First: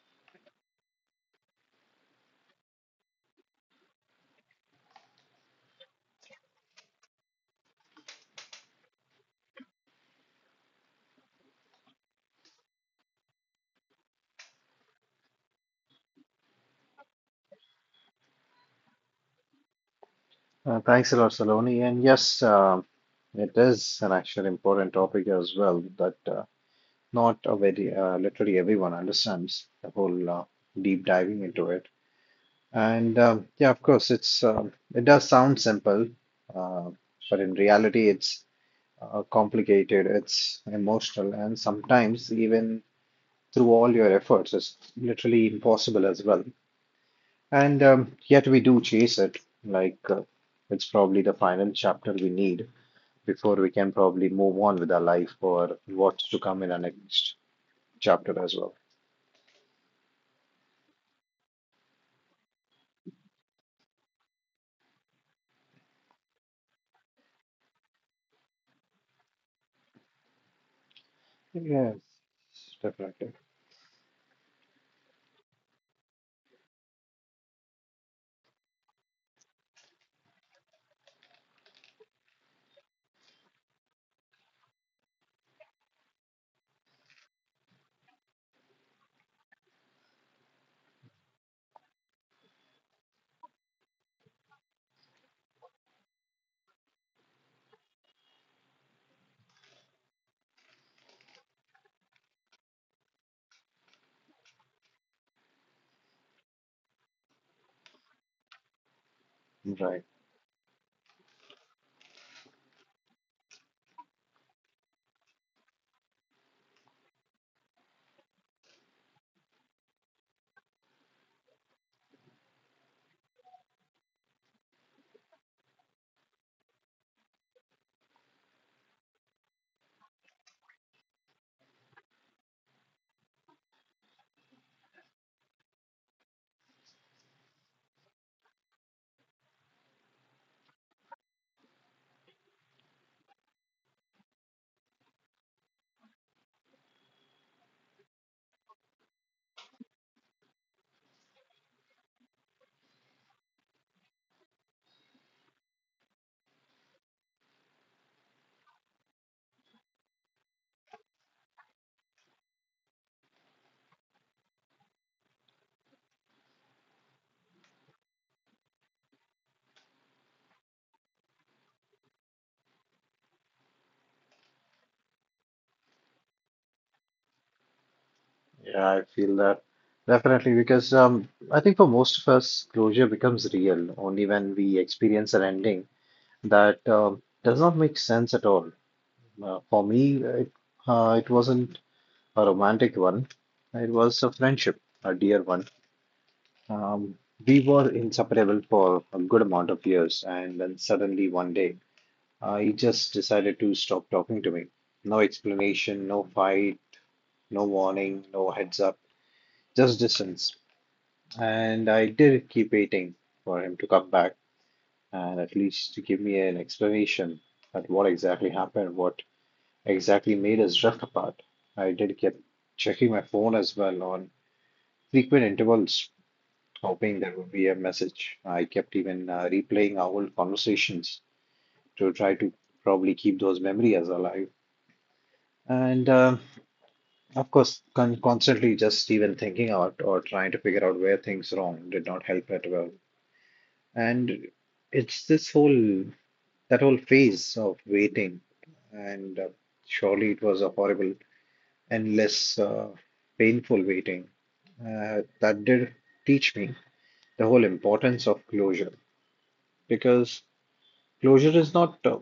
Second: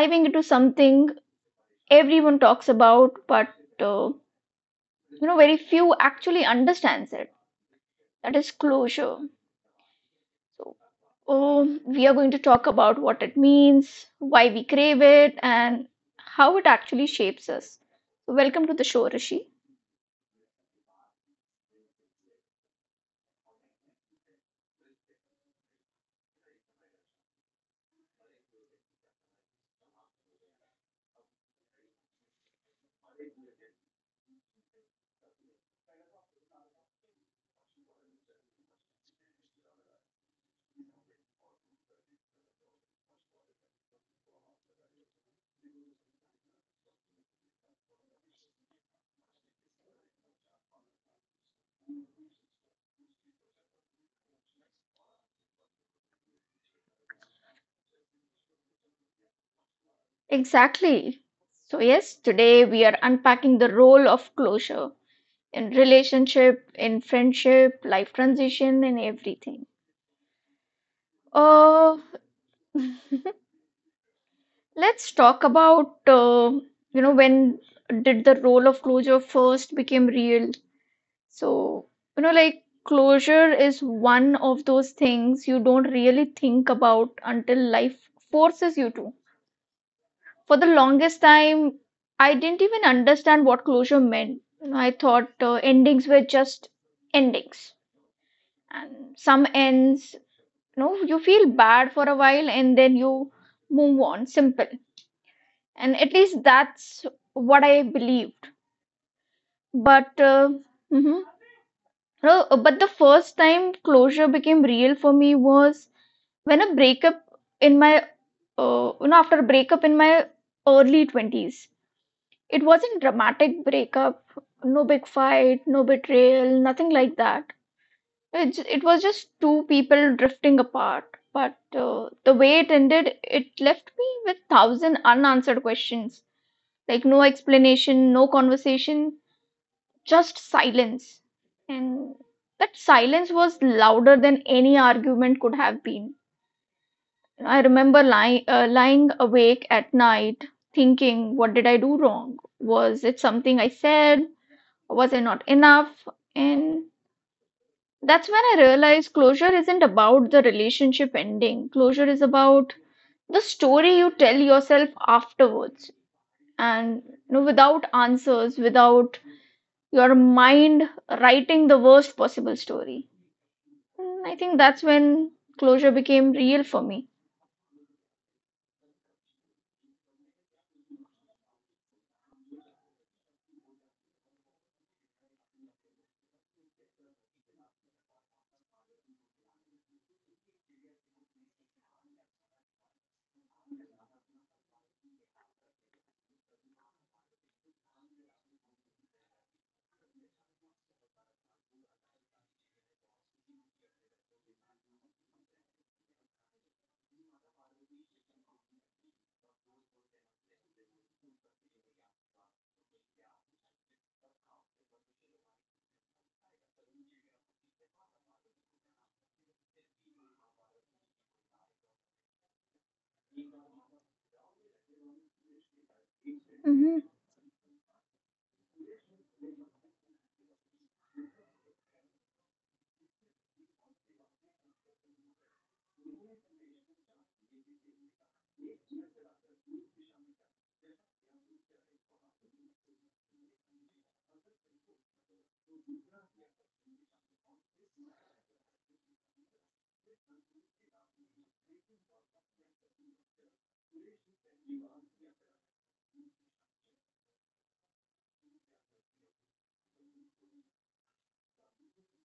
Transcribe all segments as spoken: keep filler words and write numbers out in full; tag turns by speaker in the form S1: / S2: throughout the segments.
S1: diving into something everyone talks about, but uh, you know, very few actually understands it. That is closure. So um, we are going to talk about what it means, why we crave it and how it actually shapes us. So, welcome to the show, Rishi.
S2: Uh, thanks a lot, Saloni. And yes, um it is an actually important topic as well that uh, not a very uh, literally everyone understands the whole uh, deep diving into it. And um, yeah, of course, it's um it does sound simple, uh, but in reality, it's uh, complicated, it's emotional, and sometimes even through all your efforts, it's literally impossible as well. And um, yet we do chase it, like uh, it's probably the final chapter we need before we can probably move on with our life or what's to come in our next chapter as well.
S1: Exactly. So, yes, today we are unpacking the role of closure in relationship, in friendship, life transition, and everything. Uh,
S2: Yes, definitely.
S1: let's talk about, uh, you know, when did the role of closure first became real? So, you know, like closure is one of those things you don't really think about until life forces you to. For the longest time, I didn't even understand what closure meant. You know, I thought uh, endings were just endings, and some ends, you know, you feel bad for a while and then you move on. Simple, and at least that's what I believed.
S2: Right.
S1: But uh, mhm. No, but the first time closure became real for me was when a breakup in my, uh, you know, after a breakup in my early twenties. It wasn't dramatic breakup, no big fight, no betrayal, nothing like that. It, j- it was just two people drifting apart. But uh, the way it ended, it left me with thousand unanswered questions. Like no explanation, no conversation, just silence. And that silence was louder than any argument could have been. I remember lying, uh, lying awake at night, thinking, what did I do wrong? Was it something I said? Was I not enough? And that's when I realized closure isn't about the relationship ending. Closure is about the story you tell yourself afterwards. And you know, without answers, without your mind writing the worst possible story. Mm, I think that's when closure became real for me.
S2: Yeah, I feel that definitely because um, I think for most of us, closure becomes real only when we experience an ending that um, does not make sense at all. Uh, for me, it, uh, it wasn't a romantic one, it was a friendship, a dear one. Um, we were inseparable for a good amount of years, and then suddenly one day, Uh, he just decided to stop talking to me. No explanation, no fight, no warning, no heads up, just distance. And I did keep waiting for him to come back and at least to give me an explanation at what exactly happened, what exactly made us drift apart. I did keep checking my phone as well on frequent intervals,
S1: Hmm.
S2: hoping there would be a message. I kept even uh, replaying our old conversations to try to probably keep those memories alive. And um, of course, con constantly just even thinking out or trying to figure out where things wrong did not help at all. And it's this whole that whole phase of waiting, and uh, surely it was a horrible, endless, uh, painful waiting uh, that did teach me the whole importance of closure because closure is not uh,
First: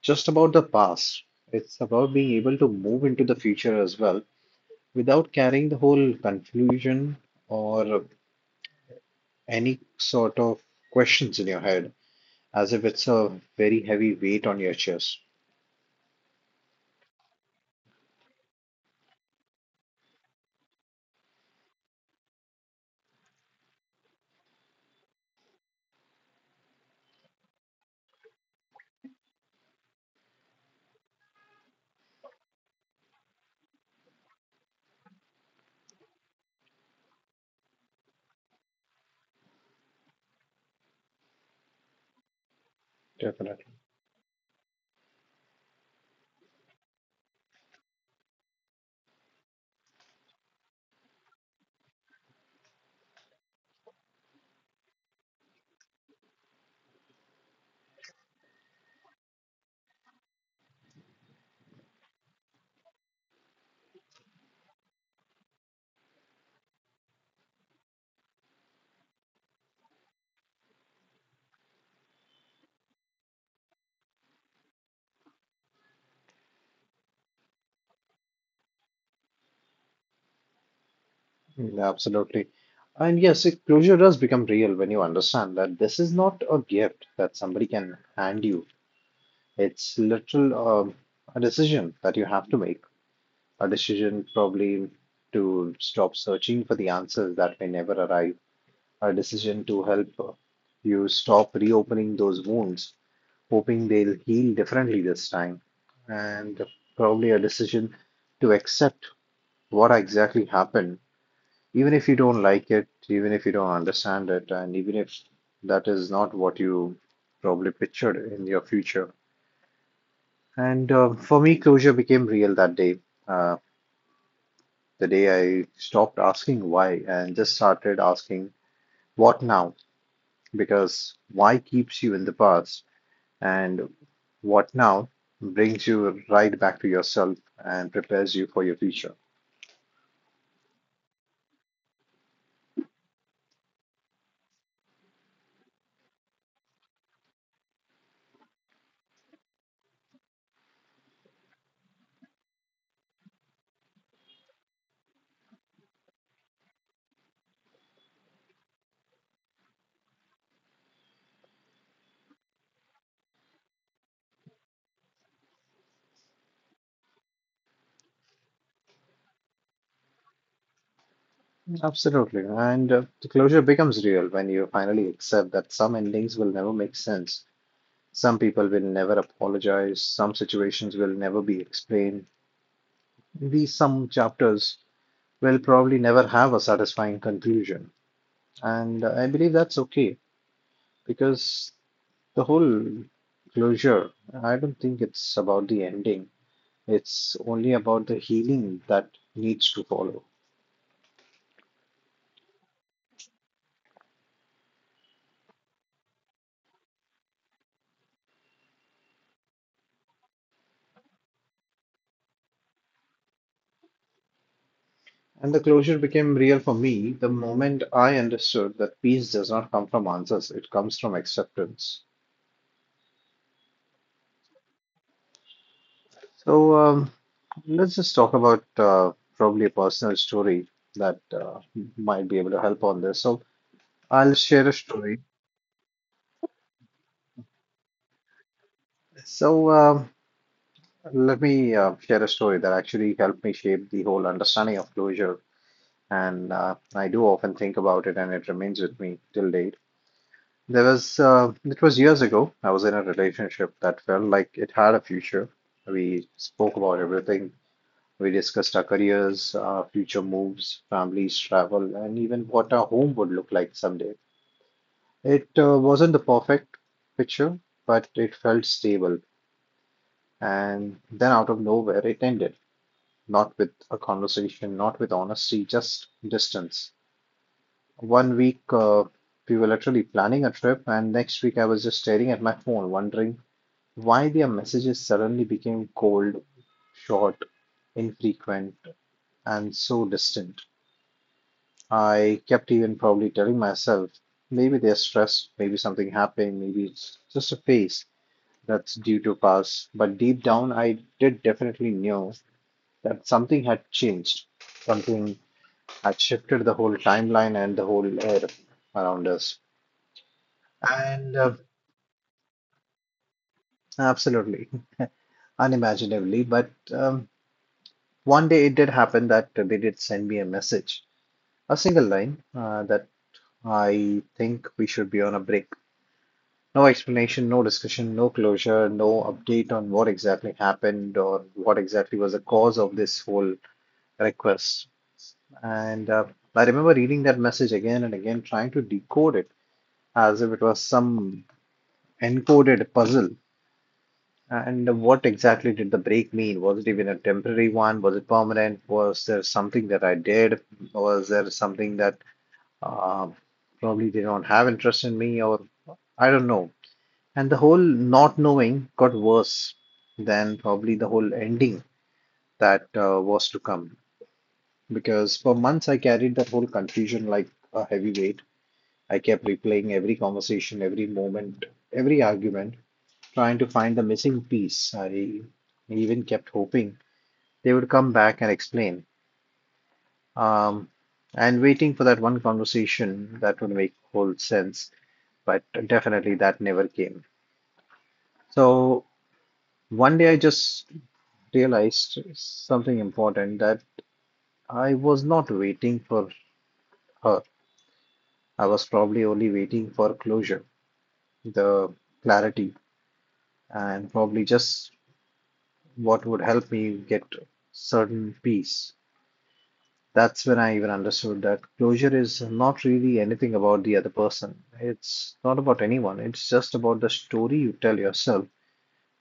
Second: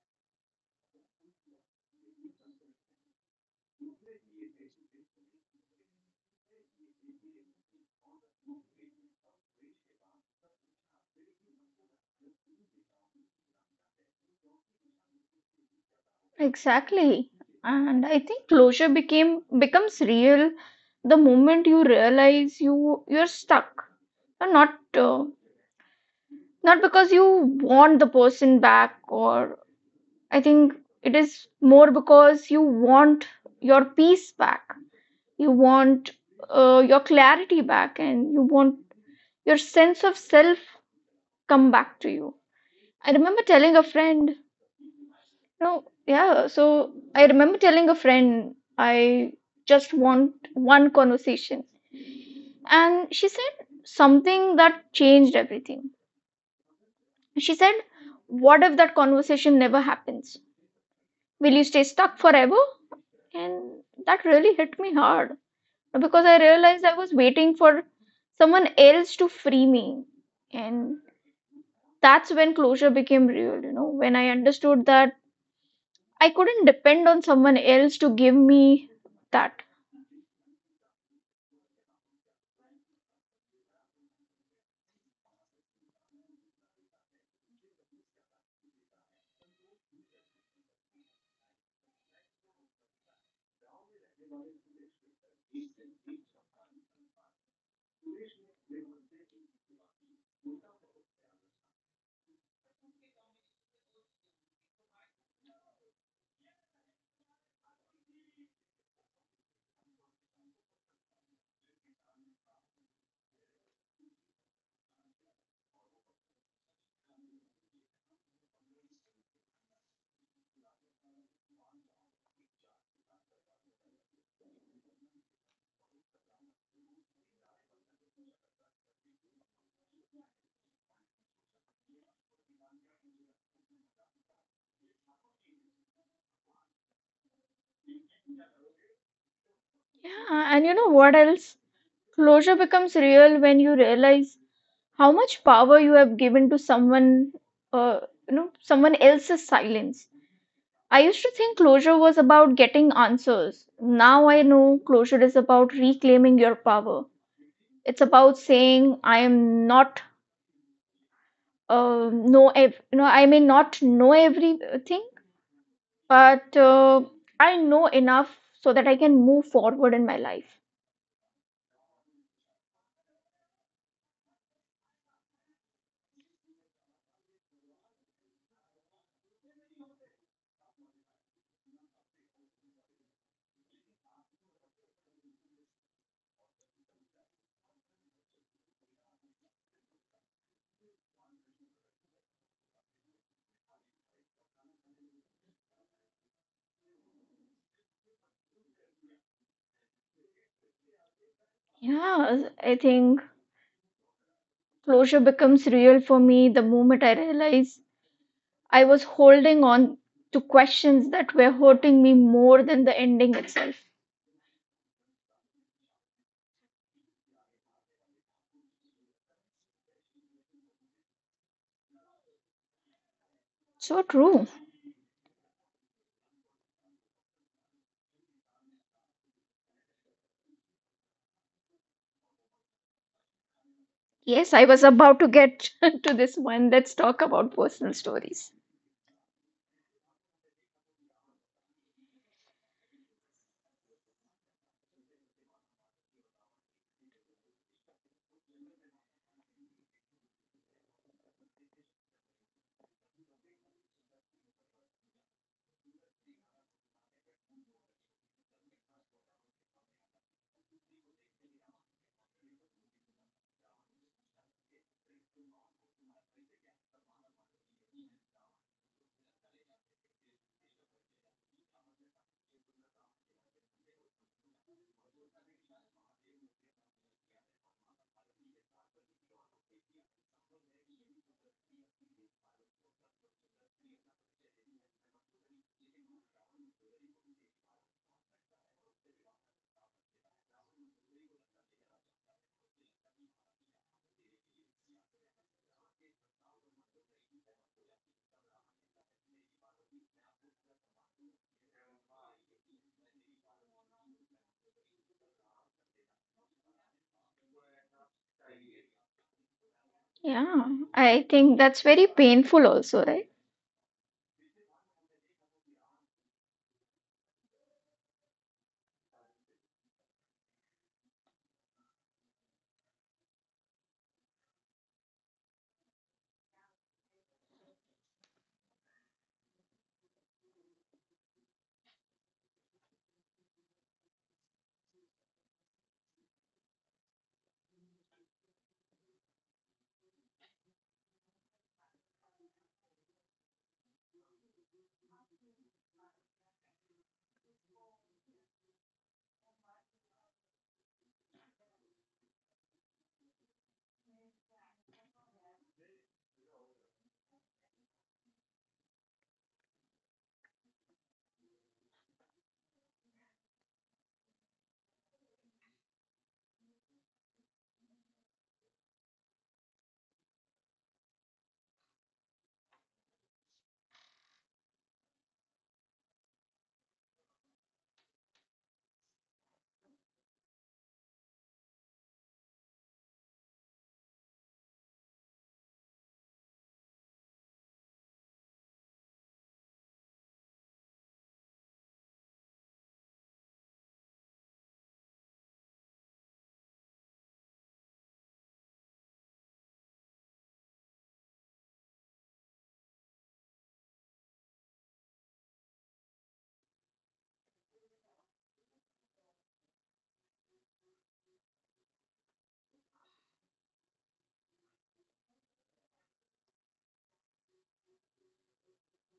S2: just about the past, it's about being able to move into the future as well without carrying the whole confusion or any sort of questions in your head, as if it's a very heavy weight on your chest.
S1: Exactly. And I think closure became becomes real the moment you realize you you're stuck. Or not uh, not because you want the person back, or I think it is more because you want your peace back. You want uh, your clarity back, and you want your sense of self come back to you. I remember
S2: Definitely.
S1: telling a friend, no, yeah, so I remember telling a friend, I just want one conversation. And she said something that changed everything. She said, what if that conversation never happens? Will you stay stuck forever? And that really hit me hard because I realized I was waiting for someone else to free me. And that's when closure became real, you know, when I understood that I couldn't depend on someone else to give me that.
S2: Mm, absolutely. And yes, it, closure does become real when you understand that this is not a gift that somebody can hand you. It's literal um, a decision that you have to make. A decision probably to stop searching for the answers that may never arrive. A decision to help uh, you stop reopening those wounds hoping they'll heal differently this time, and probably a decision to accept what exactly happened, even if you don't like it, even if you don't understand it, and even if that is not what you probably pictured in your future. And um, for me, closure became real that day. Uh, the day I stopped asking why and just started asking what now, because why keeps you in the past. And what now brings you right back to yourself and prepares you for your future.
S1: Yeah, and you know what else? Closure becomes real when you realize how much power you have given to someone, uh, you know, someone else's silence. I used to think closure was about getting answers. Now I know closure is about reclaiming your power. It's about saying I am not uh, know ev- you know, I may not know everything, but uh, I know enough so that I can move forward in my life.
S2: Absolutely. And uh, the closure becomes real when you finally accept that some endings will never make sense. Some people will never apologize. Some situations will never be explained. These some chapters will probably never have a satisfying conclusion. And uh, I believe that's okay because the whole closure, I don't think it's about the ending. It's only about the healing that needs to follow.
S1: Yeah, I think closure becomes real for me the moment I realize I was holding on to questions that were hurting me more than the ending itself.
S2: And the closure became real for me the moment I understood that peace does not come from answers, it comes from acceptance.
S1: So true.
S2: So um, let's just talk about uh, probably a personal story that uh, might be able to help on this. So I'll
S1: Yes, I
S2: share a
S1: was
S2: story.
S1: about to get to this one. Let's talk about personal stories.
S2: So um, let me uh, share a story that actually helped me shape the whole understanding of closure. And uh, I do often think about it, and it remains with me till date. There was uh, it was years ago. I was in a relationship that felt like it had a future. We spoke about everything. We discussed our careers, our future moves, families, travel, and even what our home would look like someday. It uh, wasn't the perfect picture, but it felt stable. And then out of nowhere, it ended. Not with a conversation, not with honesty, just distance. One week, uh, we were literally planning a trip, and next week, I was just staring at my phone, wondering why their messages suddenly became cold, short, infrequent, and so distant. I kept even probably telling myself maybe they're stressed, maybe something happened, maybe it's just a phase that's due to pass. But deep down, I did definitely know that something had changed, something had shifted the whole timeline and the whole air around us.
S1: Yeah, I
S2: And uh,
S1: think that's very painful, also, right?
S2: absolutely unimaginably, but um, one day it did happen that they did send me a message, a single line uh, that I think we should be on a break. No explanation, no discussion, no closure, no update on what exactly happened or what exactly was the cause of this whole request. And uh, I remember reading that message again and again, trying to decode it as if it was some encoded puzzle. And what exactly did the break mean? Was it even a temporary one? Was it permanent? Was there something that I did? Was there something that uh, probably they don't have interest in me? Or I don't know. And the whole not knowing got worse than probably the whole ending that uh, was to come. Because for months I carried that whole confusion like a heavy weight. I kept replaying every conversation, every moment, every argument, trying to find the missing piece. I even kept hoping they would come back and explain. Um, and waiting for that one conversation that would make whole sense, but definitely that never came. So one day I just realized something important that I was not waiting for her. I was probably only waiting for closure, the clarity, and probably just what would help me get certain peace. That's when I even understood that closure is not really anything about the other person. It's not about anyone. It's just about the story you tell yourself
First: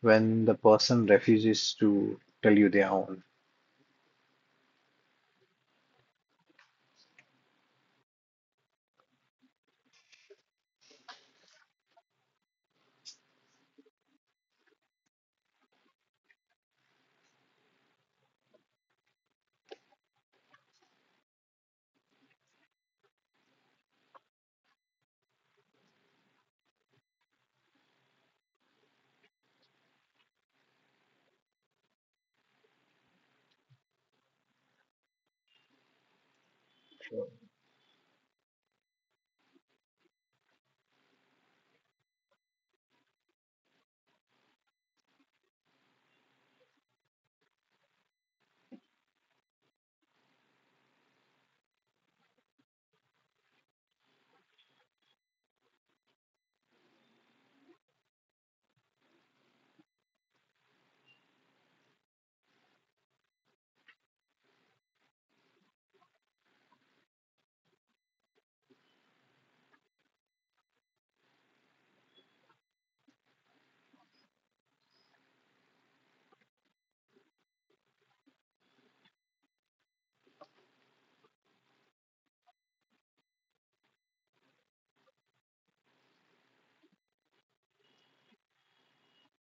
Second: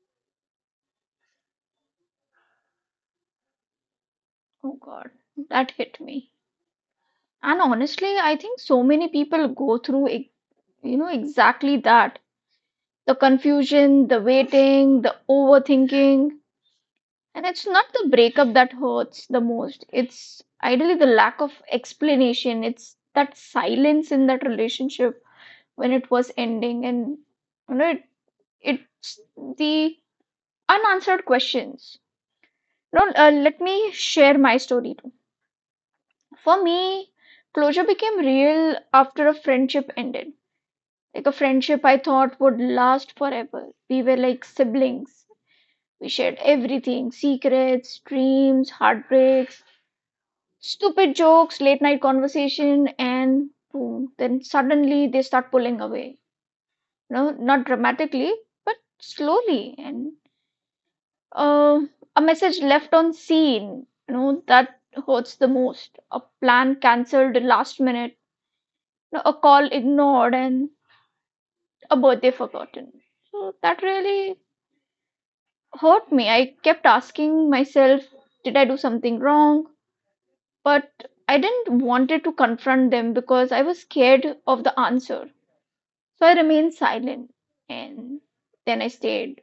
S2: when the person refuses to tell you their own.
S1: Oh God, that hit me. And honestly, I think so many people go through, ex- you know, exactly that. The confusion, the waiting, the overthinking. And it's not the breakup that hurts the most. It's ideally the lack of explanation. It's that silence in that relationship when it was ending and you know, it's the unanswered questions. No, uh, let me share my story too. For me, closure became real after a friendship ended. Like a friendship I thought would last forever. We were like siblings. We shared everything, secrets, dreams, heartbreaks, stupid jokes, late night conversation, and boom. Then suddenly they start pulling away. No, not dramatically, but slowly. And Uh, a message left on scene, you know, that hurts the most. A plan cancelled last minute, you know, a call ignored, and a birthday forgotten. So that really hurt me. I kept asking myself, did I do something wrong? But I didn't wanted to confront them because I was scared of the answer. So I remained silent, and then I stayed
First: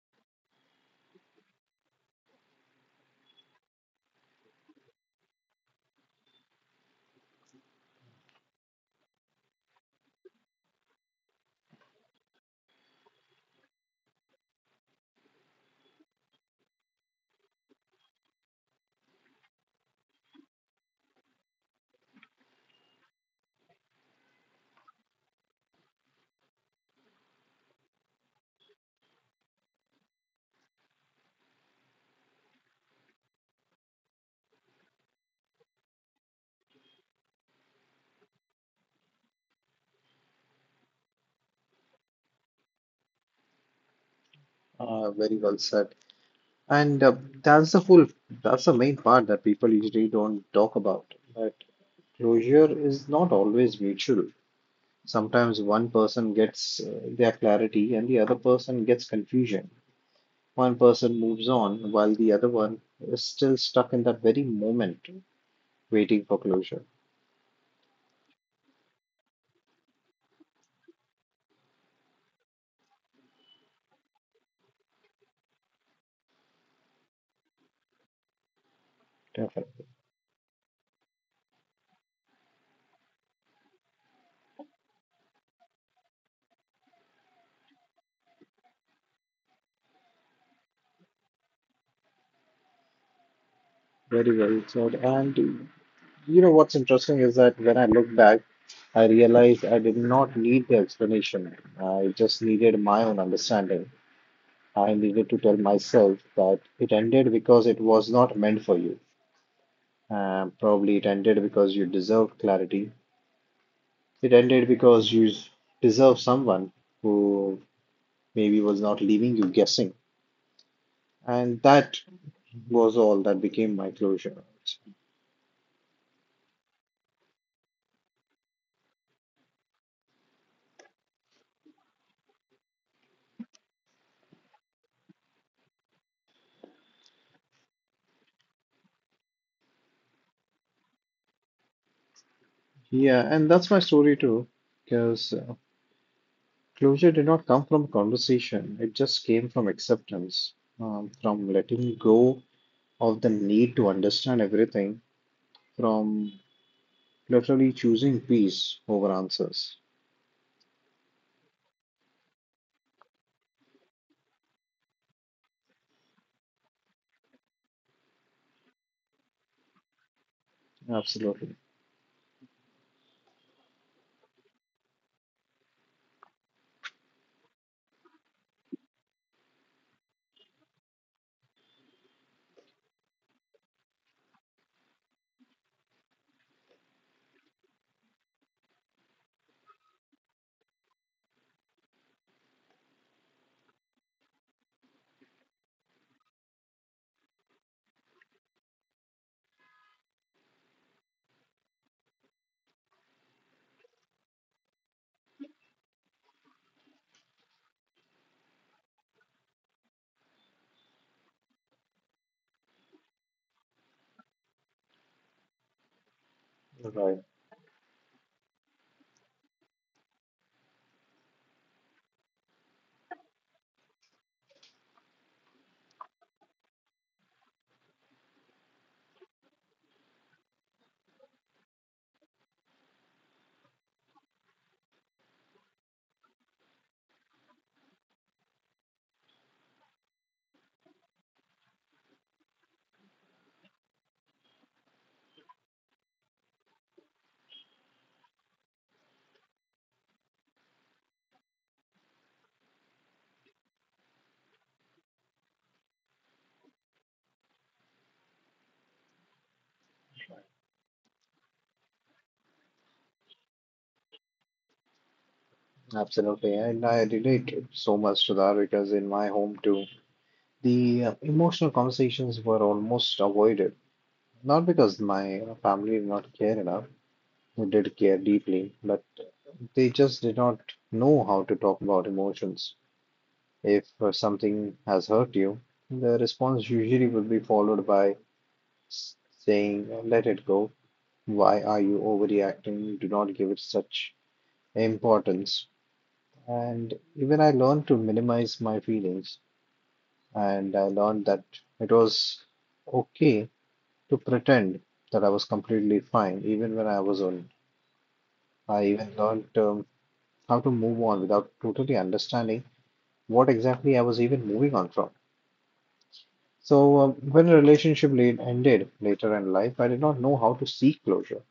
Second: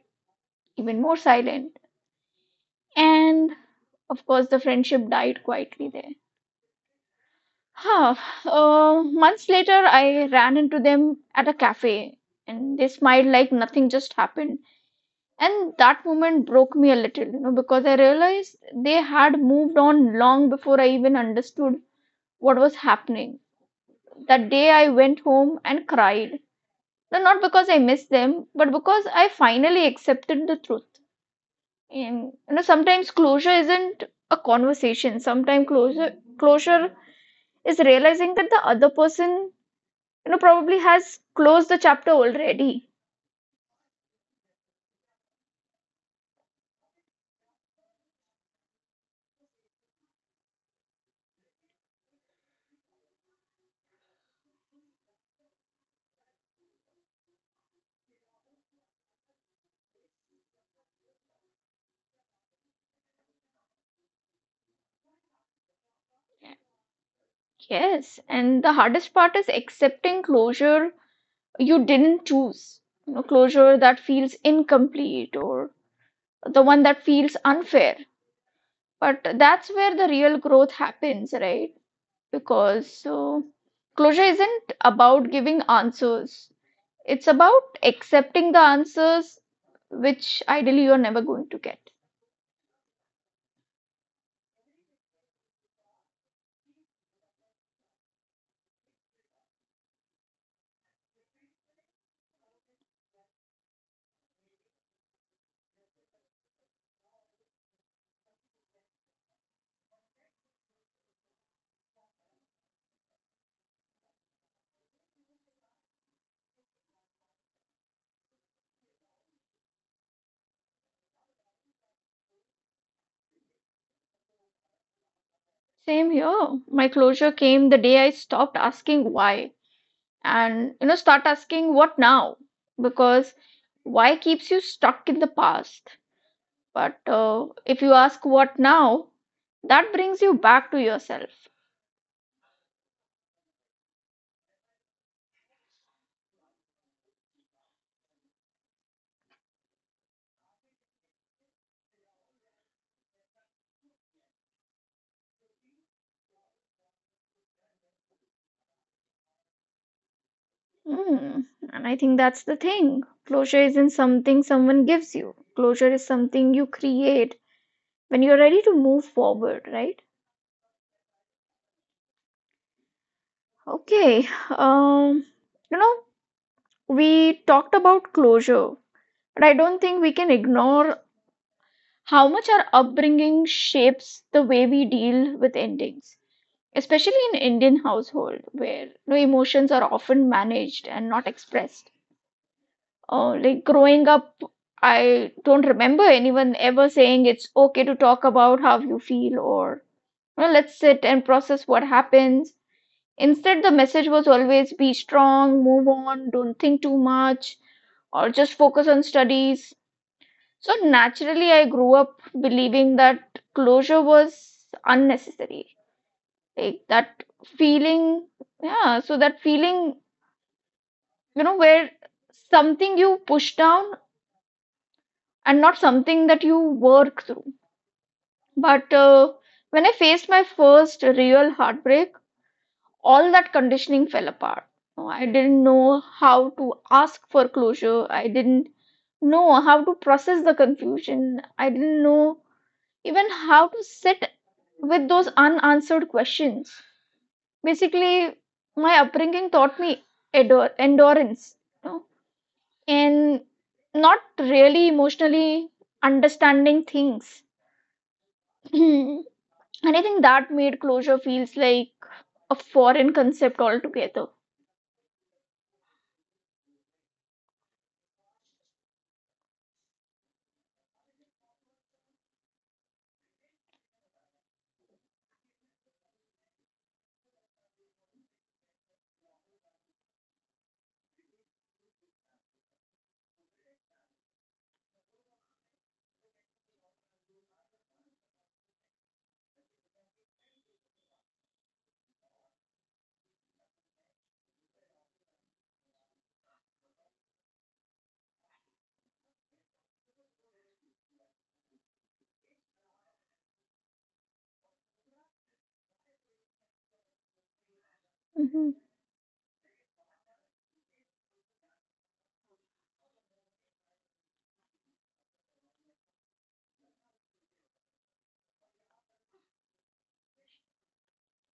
S1: even more silent. And of course, the friendship died quietly there. Huh. Uh, months later, I ran into them at a cafe and they smiled like nothing just happened. And that moment broke me a little, you know, because I realized they had moved on long before I even understood what was happening. That day, I went home and cried. No, not because I missed them, but because I finally accepted the truth. And, you know, sometimes closure isn't a conversation. Sometimes closure, closure is realizing that the other person, you know, probably has closed the chapter already.
S2: Uh, very well said. And uh, that's the whole, that's the main part that people usually don't talk about. That closure is not always mutual. Sometimes one person gets uh, their clarity and the other person gets confusion. One person moves on while the other one is still stuck in that very moment, waiting for closure.
S1: Yes, and the hardest part is accepting closure you didn't choose, you know, closure that feels incomplete or the one that feels unfair, but that's
S2: Definitely.
S1: where the real growth happens, right? Because so closure isn't about giving answers, it's about accepting the answers which ideally you're never going to get.
S2: Very well said. And you know what's interesting is that when I look back, I realized I did not need the explanation. I just needed my own understanding. I needed to tell myself that it ended because it was not meant for you. Um, probably it ended because you deserved clarity. It ended because you deserve someone who maybe was not leaving you guessing. And that was all that became my closure.
S1: Same here, my closure came the day I stopped asking why and, you know, start asking what now, because why keeps you stuck in the past, but uh, if you ask what now, that brings you back to yourself.
S2: Yeah, and that's my story too, because uh, closure did not come from conversation, it just came from acceptance, um, from letting go of the need to understand everything, from literally choosing peace over answers.
S1: Hmm. And I think that's the thing, closure isn't something someone gives you, closure is something you create when you're ready to move forward, right?
S2: Absolutely.
S1: Okay, um you know, we talked about closure, but I don't think we can ignore how much our upbringing shapes the way we deal with endings, especially in Indian household where, you know, emotions are often managed and not expressed. Uh, like growing up, I don't remember anyone ever saying it's okay to talk about how you feel or well, let's sit and process what happens. Instead, the message was always be strong, move on, don't think too much, or just focus on studies. So naturally, I grew up believing that closure was unnecessary. Like
S2: Right.
S1: that feeling, yeah, so that feeling, you know, where something you push down and not something that you work through. But uh, when I faced my first real heartbreak, all that conditioning fell apart. No, I didn't know how to ask for closure. I didn't know how to process the confusion. I didn't know even how to sit with those unanswered questions. Basically, my upbringing taught me endure, endurance, you know, and not really emotionally understanding things. And I think that made closure feels like a foreign concept altogether.
S2: Absolutely. And I relate so much to that because in my home too, the uh, emotional conversations were almost avoided. Not because my family did not care enough, they did care deeply, but they just did not know how to talk about emotions. If uh, something has hurt you, the response usually would be followed by s- saying, let it go. Why are you overreacting? Do not give it such importance. And even I learned to minimize my feelings, and I learned that it was okay to pretend that I was completely fine, even when I was on.
S1: Hmm.
S2: I even learned um, how to move on without totally understanding what exactly I was even moving on from. So, um, when a relationship late ended later in life, I did not know how to seek closure.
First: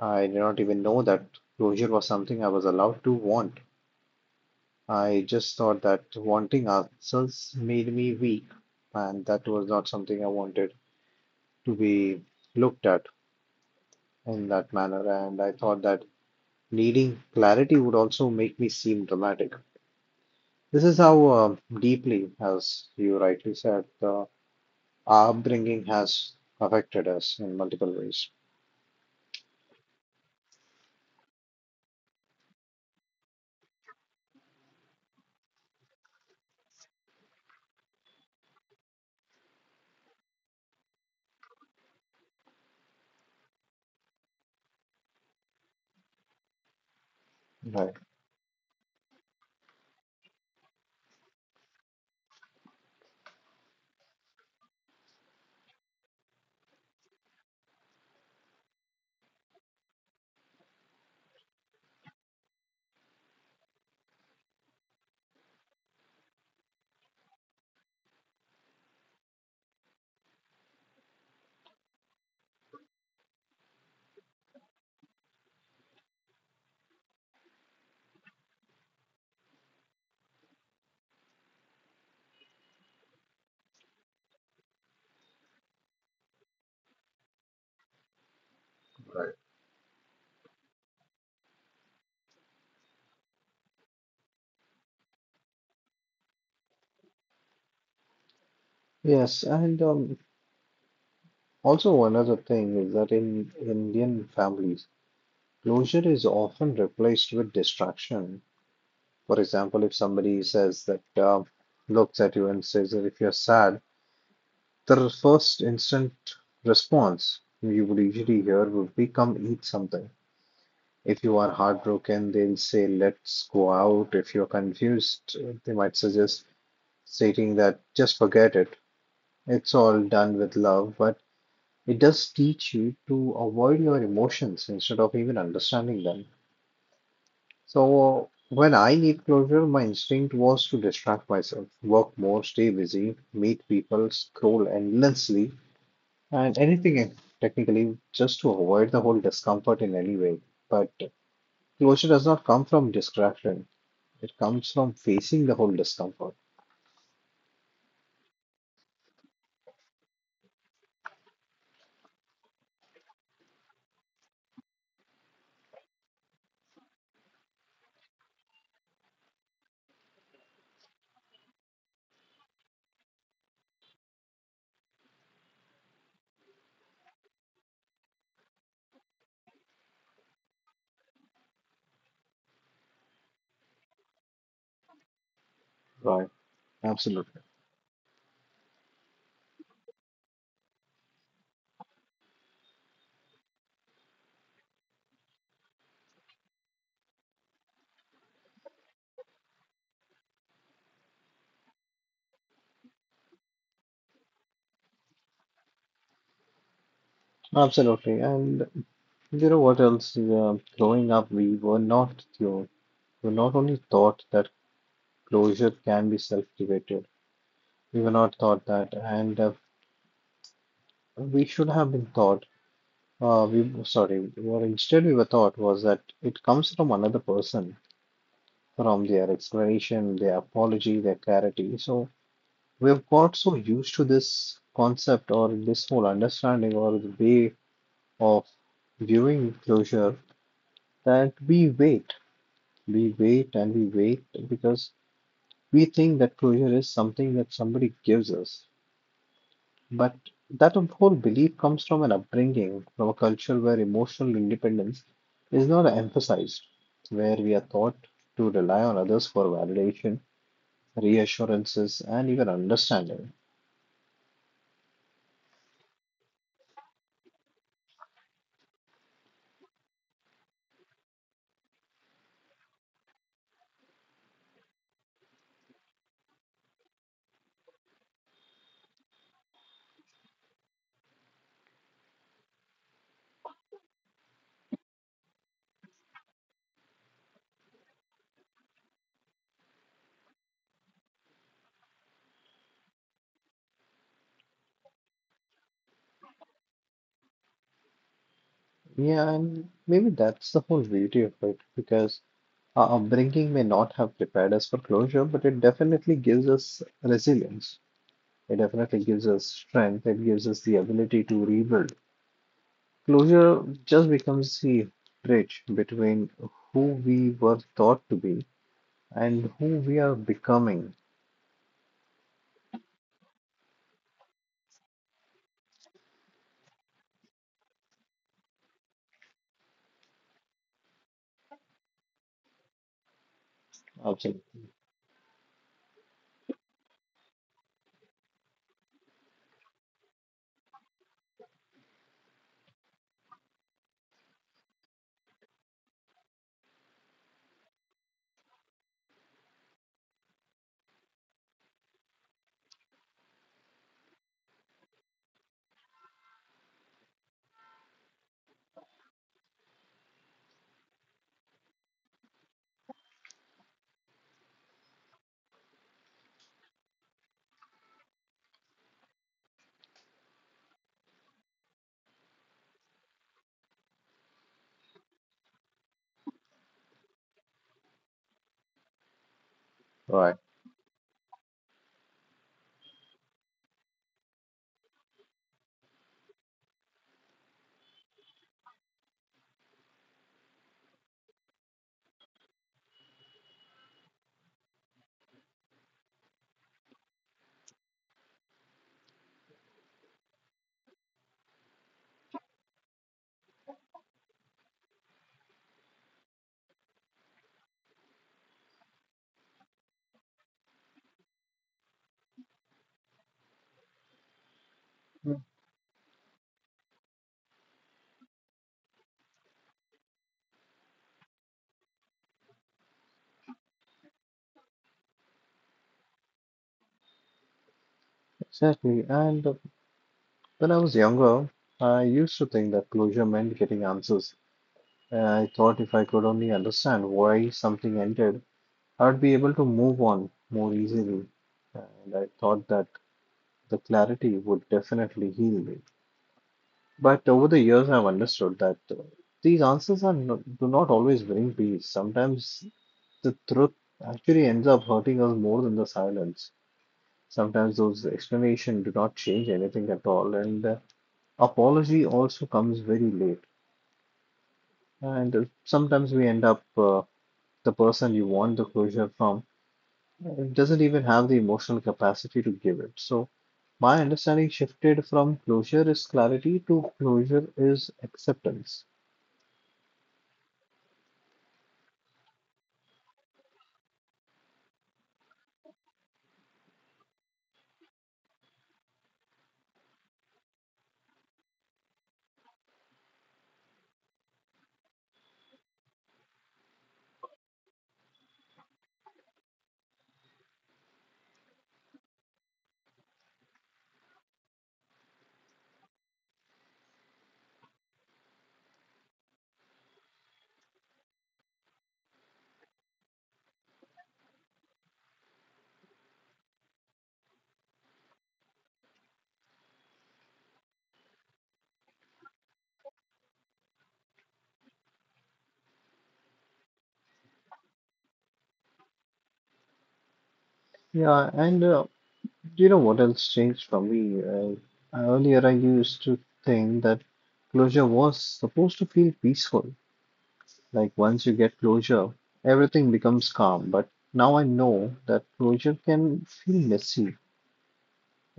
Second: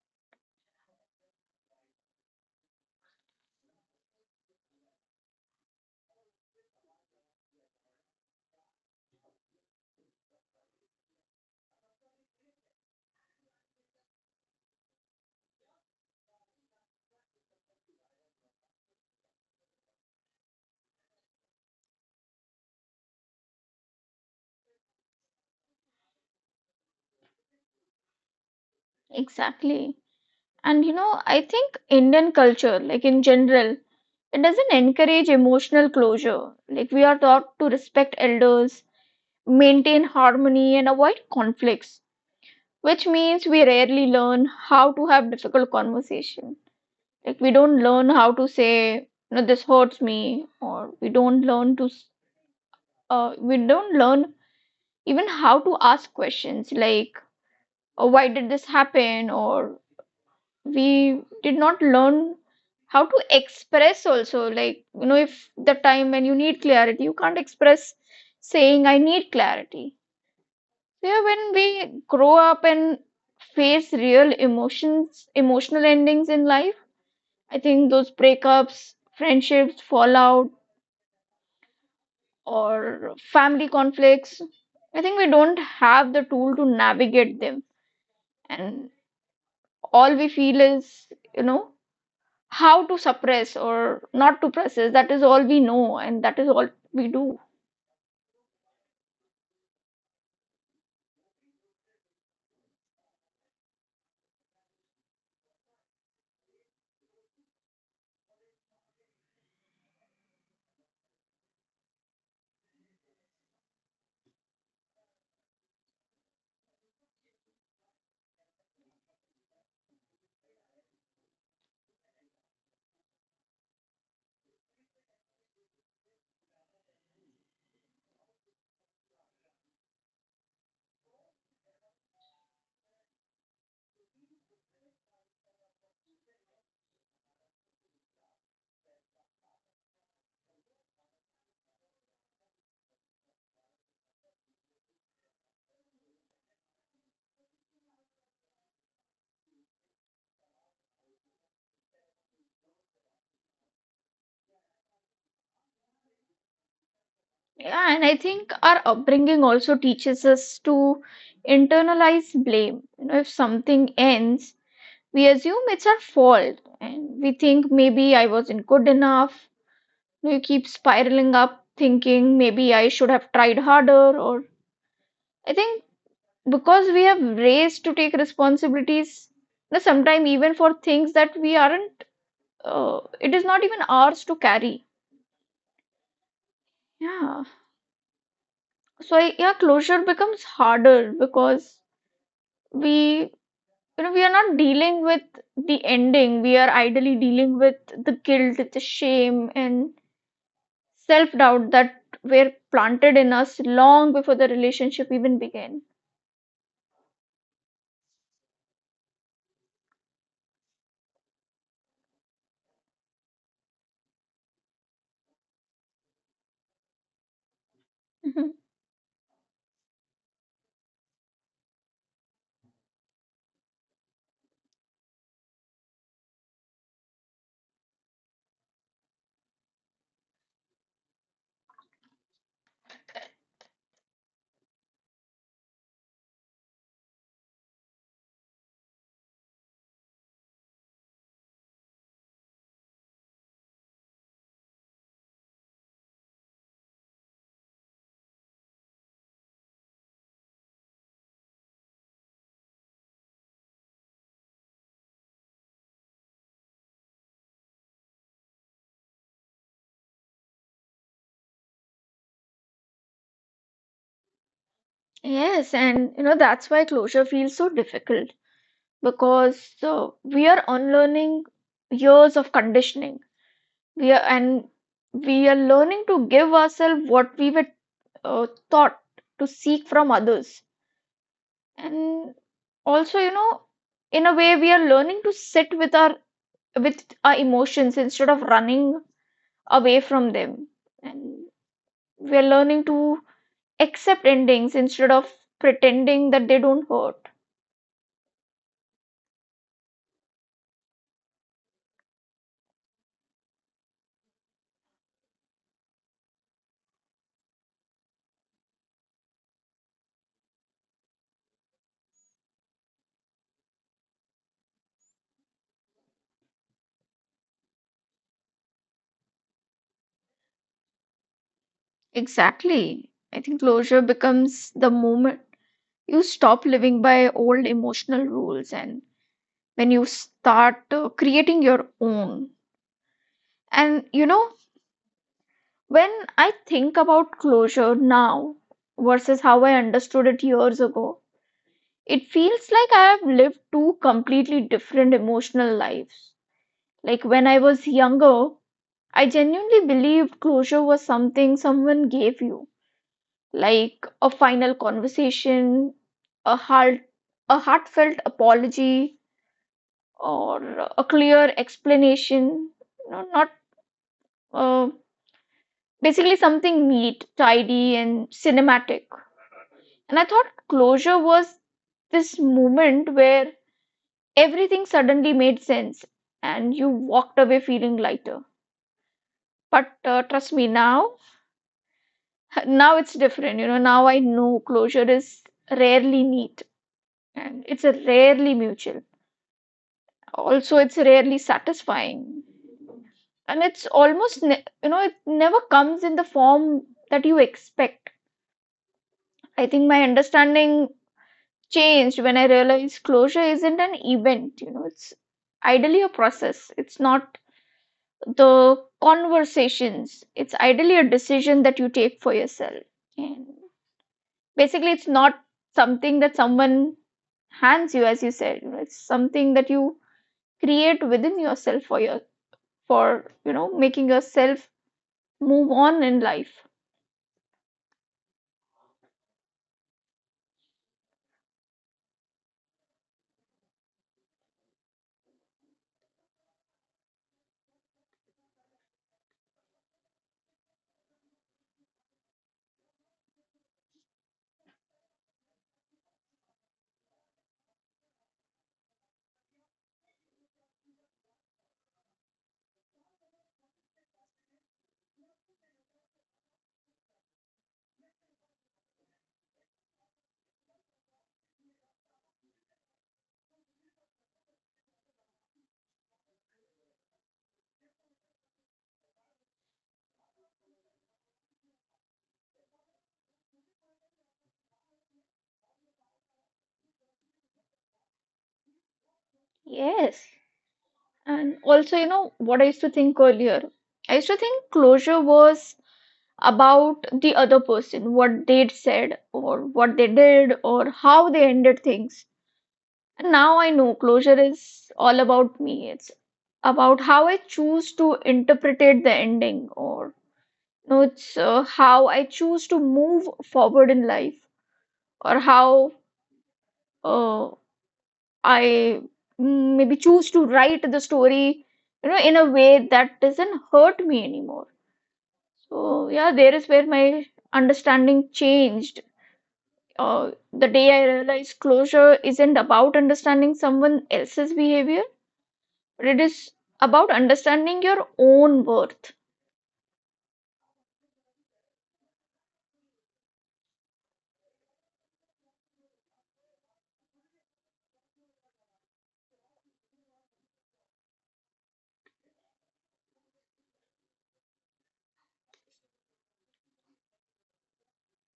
S2: I did not even know that closure was something I was allowed to want. I just thought that wanting answers made me weak, and that was not something I wanted to be looked at in that manner. And I thought that needing clarity would also make me seem dramatic. This is how uh, deeply, as you rightly said, the our upbringing has affected us in multiple ways.
S1: Exactly. And you know, I think Indian culture, like in general, it doesn't encourage emotional closure. Like we are taught to respect elders, maintain harmony and avoid conflicts, which means we rarely learn how to have difficult conversation, like we don't
S2: Right.
S1: learn how to say no, this hurts me, or we don't learn to s- uh, we don't learn even how to ask questions like oh, why did this happen, or we did not learn how to express also, like, you know, if the time when you need clarity you can't express saying I need clarity. Yeah, when we grow up and face real emotions, emotional endings in life, I think those breakups, friendships, fallout, or family conflicts, I think we don't have the tool to navigate them. And
S2: Right.
S1: all we feel is, you know, how to suppress or not to process. That is all we know, and that is all we do.
S2: Yes, and um, also another thing is that in Indian families, closure is often replaced with distraction. For example, if somebody says that uh, looks at you and says that if you're sad, the first instant response you would usually hear would be come eat something. If you are heartbroken, they'll say, let's go out. If you're confused, they might suggest stating that just forget it. It's all done with love, but it does teach you to avoid your emotions instead of even understanding them. So when I need closure, my instinct was to distract myself, work more, stay busy, meet people, scroll endlessly, and anything technically just to avoid the whole discomfort in any way. But closure does not come from distraction. It comes from facing the whole discomfort.
S1: Yeah, and I think our upbringing also teaches us to internalize blame. You know, if something ends, we assume it's our fault and we think maybe I wasn't good enough. We keep spiraling up, thinking maybe I should have tried harder. Or I think because we have raised to take responsibilities, now sometimes even for things that we aren't, uh, it is not even ours to carry.
S2: Right. Absolutely.
S1: Yeah. So I, yeah, closure becomes harder because we, you know, we are not dealing with the ending, we are ideally dealing with the guilt, the shame and self-doubt that were planted in us long before the relationship even began.
S2: Absolutely. And you know what else? Uh, growing up, we were not you were not only taught that closure can be self-created. We were not
S1: Mhm.
S2: taught that, and uh, we should have been taught. Uh, we sorry. What instead we were taught was that it comes from another person, from their explanation, their apology, their clarity. So we've got so used to this concept or this whole understanding or the way of viewing closure that we wait, we wait and we wait because we think that closure is something that somebody gives us. But that whole belief comes from an upbringing, from a culture where emotional independence is not emphasized, where we are taught to rely on others for validation, reassurances, and even understanding.
S1: Yes, and you know that's why closure feels so difficult because uh, we are unlearning years of conditioning. We are and we are learning to give ourselves what we were uh, taught to seek from others, and also, you know, in a way we are learning to sit with our with our emotions instead of running away from them. And we're learning to accept endings instead of pretending that they don't hurt.
S2: Yeah, and maybe that's the whole beauty of it because our upbringing may not have prepared us for closure, but it definitely gives us resilience. It definitely gives us strength. It gives us the ability to rebuild. Closure just becomes the bridge between who we were thought to be and who we are becoming.
S1: Exactly. I think closure becomes the moment you stop living by old emotional rules and when you start uh, creating your own. And you know,
S2: Absolutely.
S1: when I think about closure now versus how I understood it years ago, it feels like I have lived two completely different emotional lives. Like when I was younger, I genuinely believed closure was something someone gave you, like a final conversation, a heart, a heartfelt apology, or a clear explanation. No, not uh, basically something neat, tidy, and cinematic. And I thought closure was this moment where everything suddenly made sense and you walked away feeling lighter. But uh,
S2: Right,
S1: trust me now. now it's different, you know, now I know closure is rarely neat, and it's rarely mutual, also it's rarely satisfying, and it's almost ne- you know it never comes in the form that you expect. I think my understanding changed when I realized closure isn't an event, you know, it's ideally a process. It's not the conversations, it's ideally a decision that you take for yourself. And basically it's not something that someone hands you, as you said, you know, it's something that you create within yourself for your for, you know, making yourself move on in life.
S2: exactly. And uh, when I was younger, I used to think that closure meant getting answers. And I thought if I could only understand why something ended, I would be able to move on more easily, and I thought that the clarity would definitely heal me. But over the years, I've understood that uh, these answers are not, do not always bring peace. Sometimes the truth actually ends up hurting us more than the silence. Sometimes those explanations do not change anything at all, and uh, apology also comes very late. And uh, sometimes we end up uh, the person you want the closure from, it doesn't even have the emotional capacity to give it. So my understanding shifted from closure is clarity to closure is acceptance.
S1: Yes, and also, you know what I used to think earlier, I used to think closure was about the other person, what they'd said or what they did or how they ended things. And now I know closure is all about me. It's about how I choose to interpret the ending or know, it's uh, how I choose to move forward in life, or how uh, I mm, maybe choose to write the story, you know, in a way that doesn't hurt me anymore. So, yeah, there is where my understanding changed. Uh, the day I realized closure isn't about understanding someone else's behavior, but it is about understanding your own worth.
S2: Yeah, and uh, do you know what else changed for me? Uh, earlier, I used to think that closure was supposed to feel peaceful. Like once you get closure, everything becomes calm. But now I know that closure can feel messy.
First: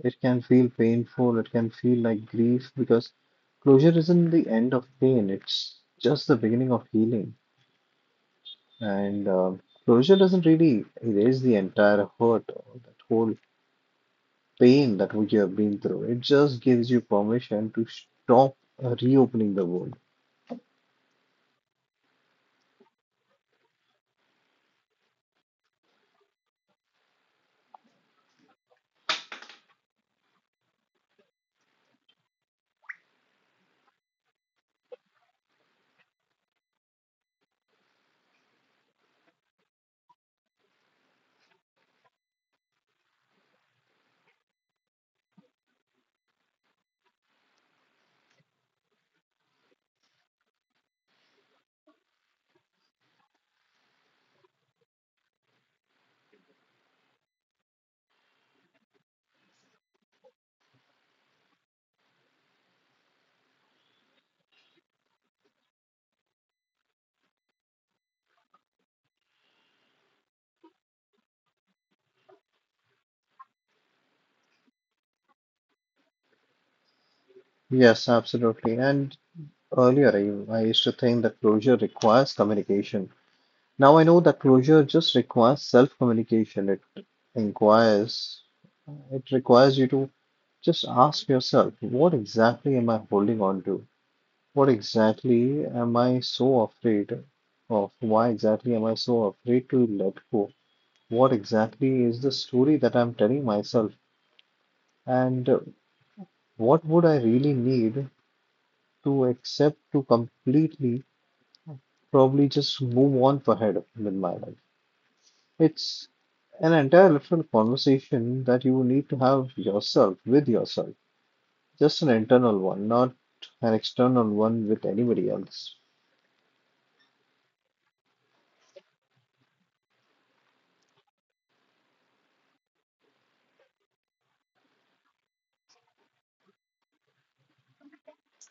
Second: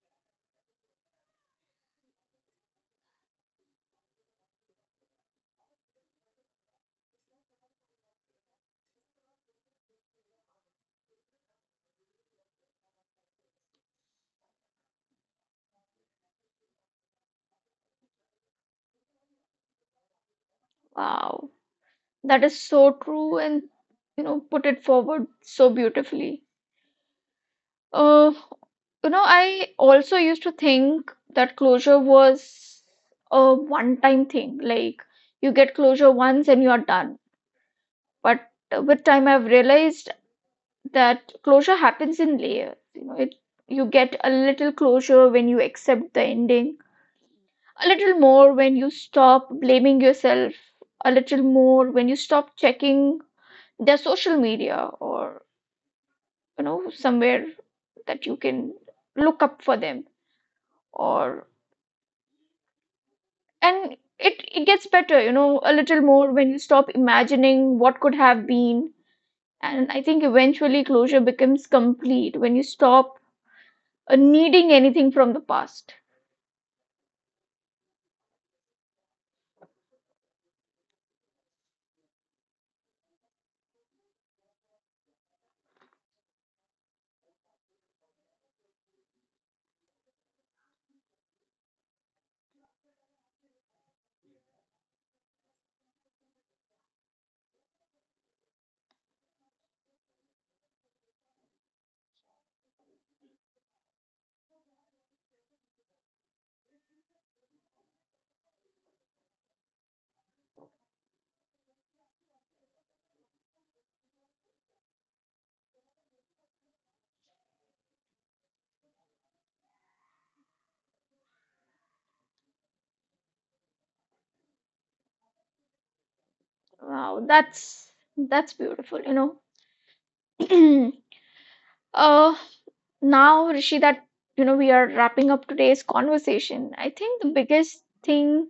S2: It can feel painful, it can feel like grief because closure isn't the end of pain, it's just the beginning of healing. And um closure doesn't really erase the entire hurt or that whole pain that we have been through. It just gives you permission to stop uh, reopening the wound.
S1: Wow, that is so true, and you know, put it forward so beautifully. Uh, you know, I also used to think that closure was a one-time thing. Like you get closure once and you're done. But uh, with time, I've realized that closure happens in layers. You know, it you get a little closure when you accept the ending, a little more when you stop blaming yourself, a little more when you stop checking their social media or you know somewhere that you can look up for them or and it, it gets better, you know, a little more when you stop imagining what could have been. And I think eventually closure becomes complete when you stop uh, needing anything from the past.
S2: Yes, absolutely. And earlier, I, I used to think that closure requires communication. Now I know that closure just requires self-communication. It inquires, it requires you to just ask yourself, what exactly am I holding on to? What exactly am I so afraid of? Why exactly am I so afraid to let go? What exactly is the story that I'm telling myself? And uh, what would I really need to accept to completely, probably just move on ahead with my life? It's an entire different conversation that you need to have yourself with yourself. Just an internal one, not an external one with anybody else.
S1: Wow, that's that's beautiful, you know. uh now, Rishi, that you know, we are wrapping up today's conversation. I think the biggest thing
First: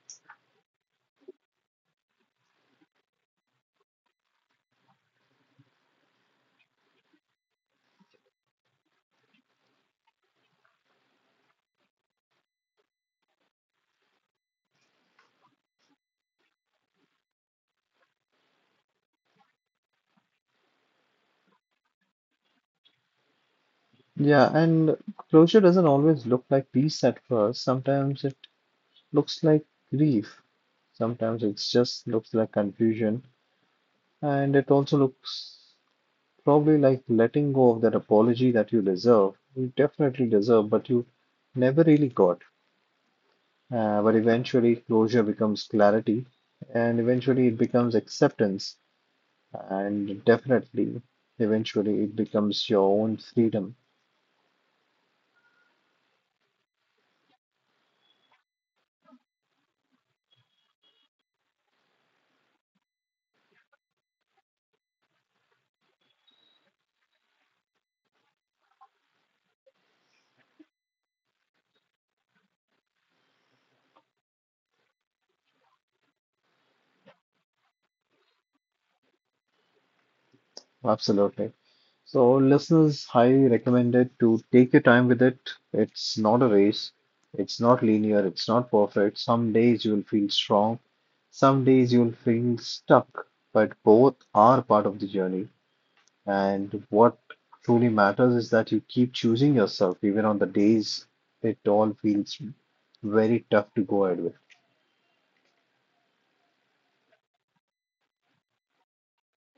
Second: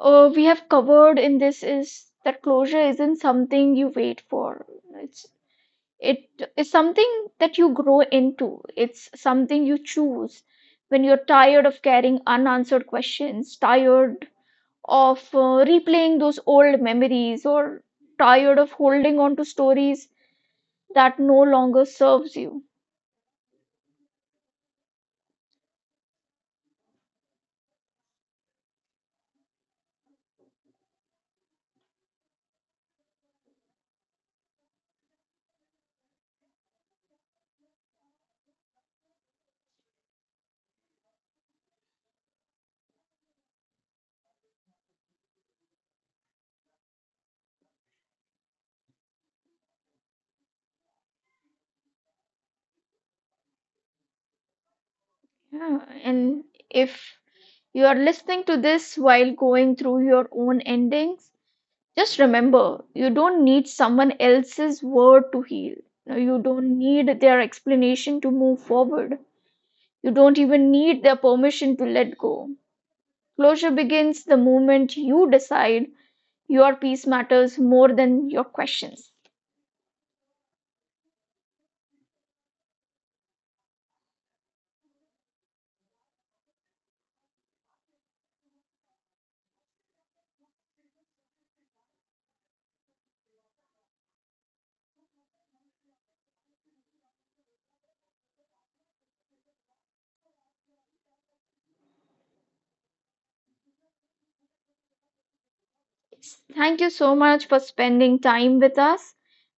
S1: uh, we have covered in this is that closure isn't something you wait for. it's it is something that you grow into, it's something you choose when you're tired of carrying unanswered questions, tired of uh, replaying those old memories, or tired of holding on to stories that no longer serves you.
S2: Yeah, and closure doesn't always look like peace at first. Sometimes it looks like grief. Sometimes it just looks like confusion. And it also looks probably like letting go of that apology that you deserve. You definitely deserve, but you never really got. Uh, but eventually, closure becomes clarity, and eventually, it becomes acceptance. And definitely eventually it becomes your own freedom.
S1: Yeah. And if you are listening to this while going through your own endings, just remember you don't need someone else's word to heal. You know, you don't need their explanation to move forward. You don't even need their permission to let go. Closure begins the moment you decide your peace matters more than your questions.
S2: Absolutely. So listeners, highly recommended to take your time with it. It's not a race, it's not linear, it's not perfect. Some days you will feel strong, some days you will feel stuck, but both are part of the journey. And what truly matters is that you keep choosing yourself, even on the days it all feels very tough to go ahead with.
S1: Thank you so much for spending time with us.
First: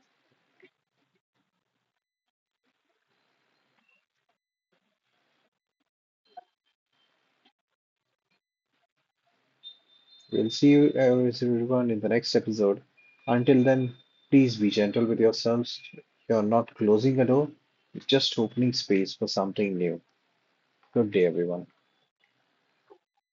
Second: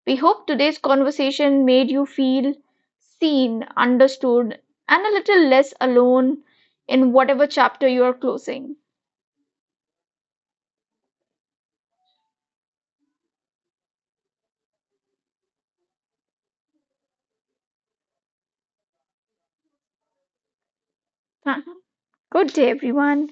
S1: We hope today's conversation made you feel seen, understood, and a little less alone in whatever chapter you are closing.
S2: We'll see you uh, everyone in the next episode. Until then, please be gentle with yourselves. You're not closing a door, you're just opening space for something new. Good day, everyone.
S1: Good day, everyone.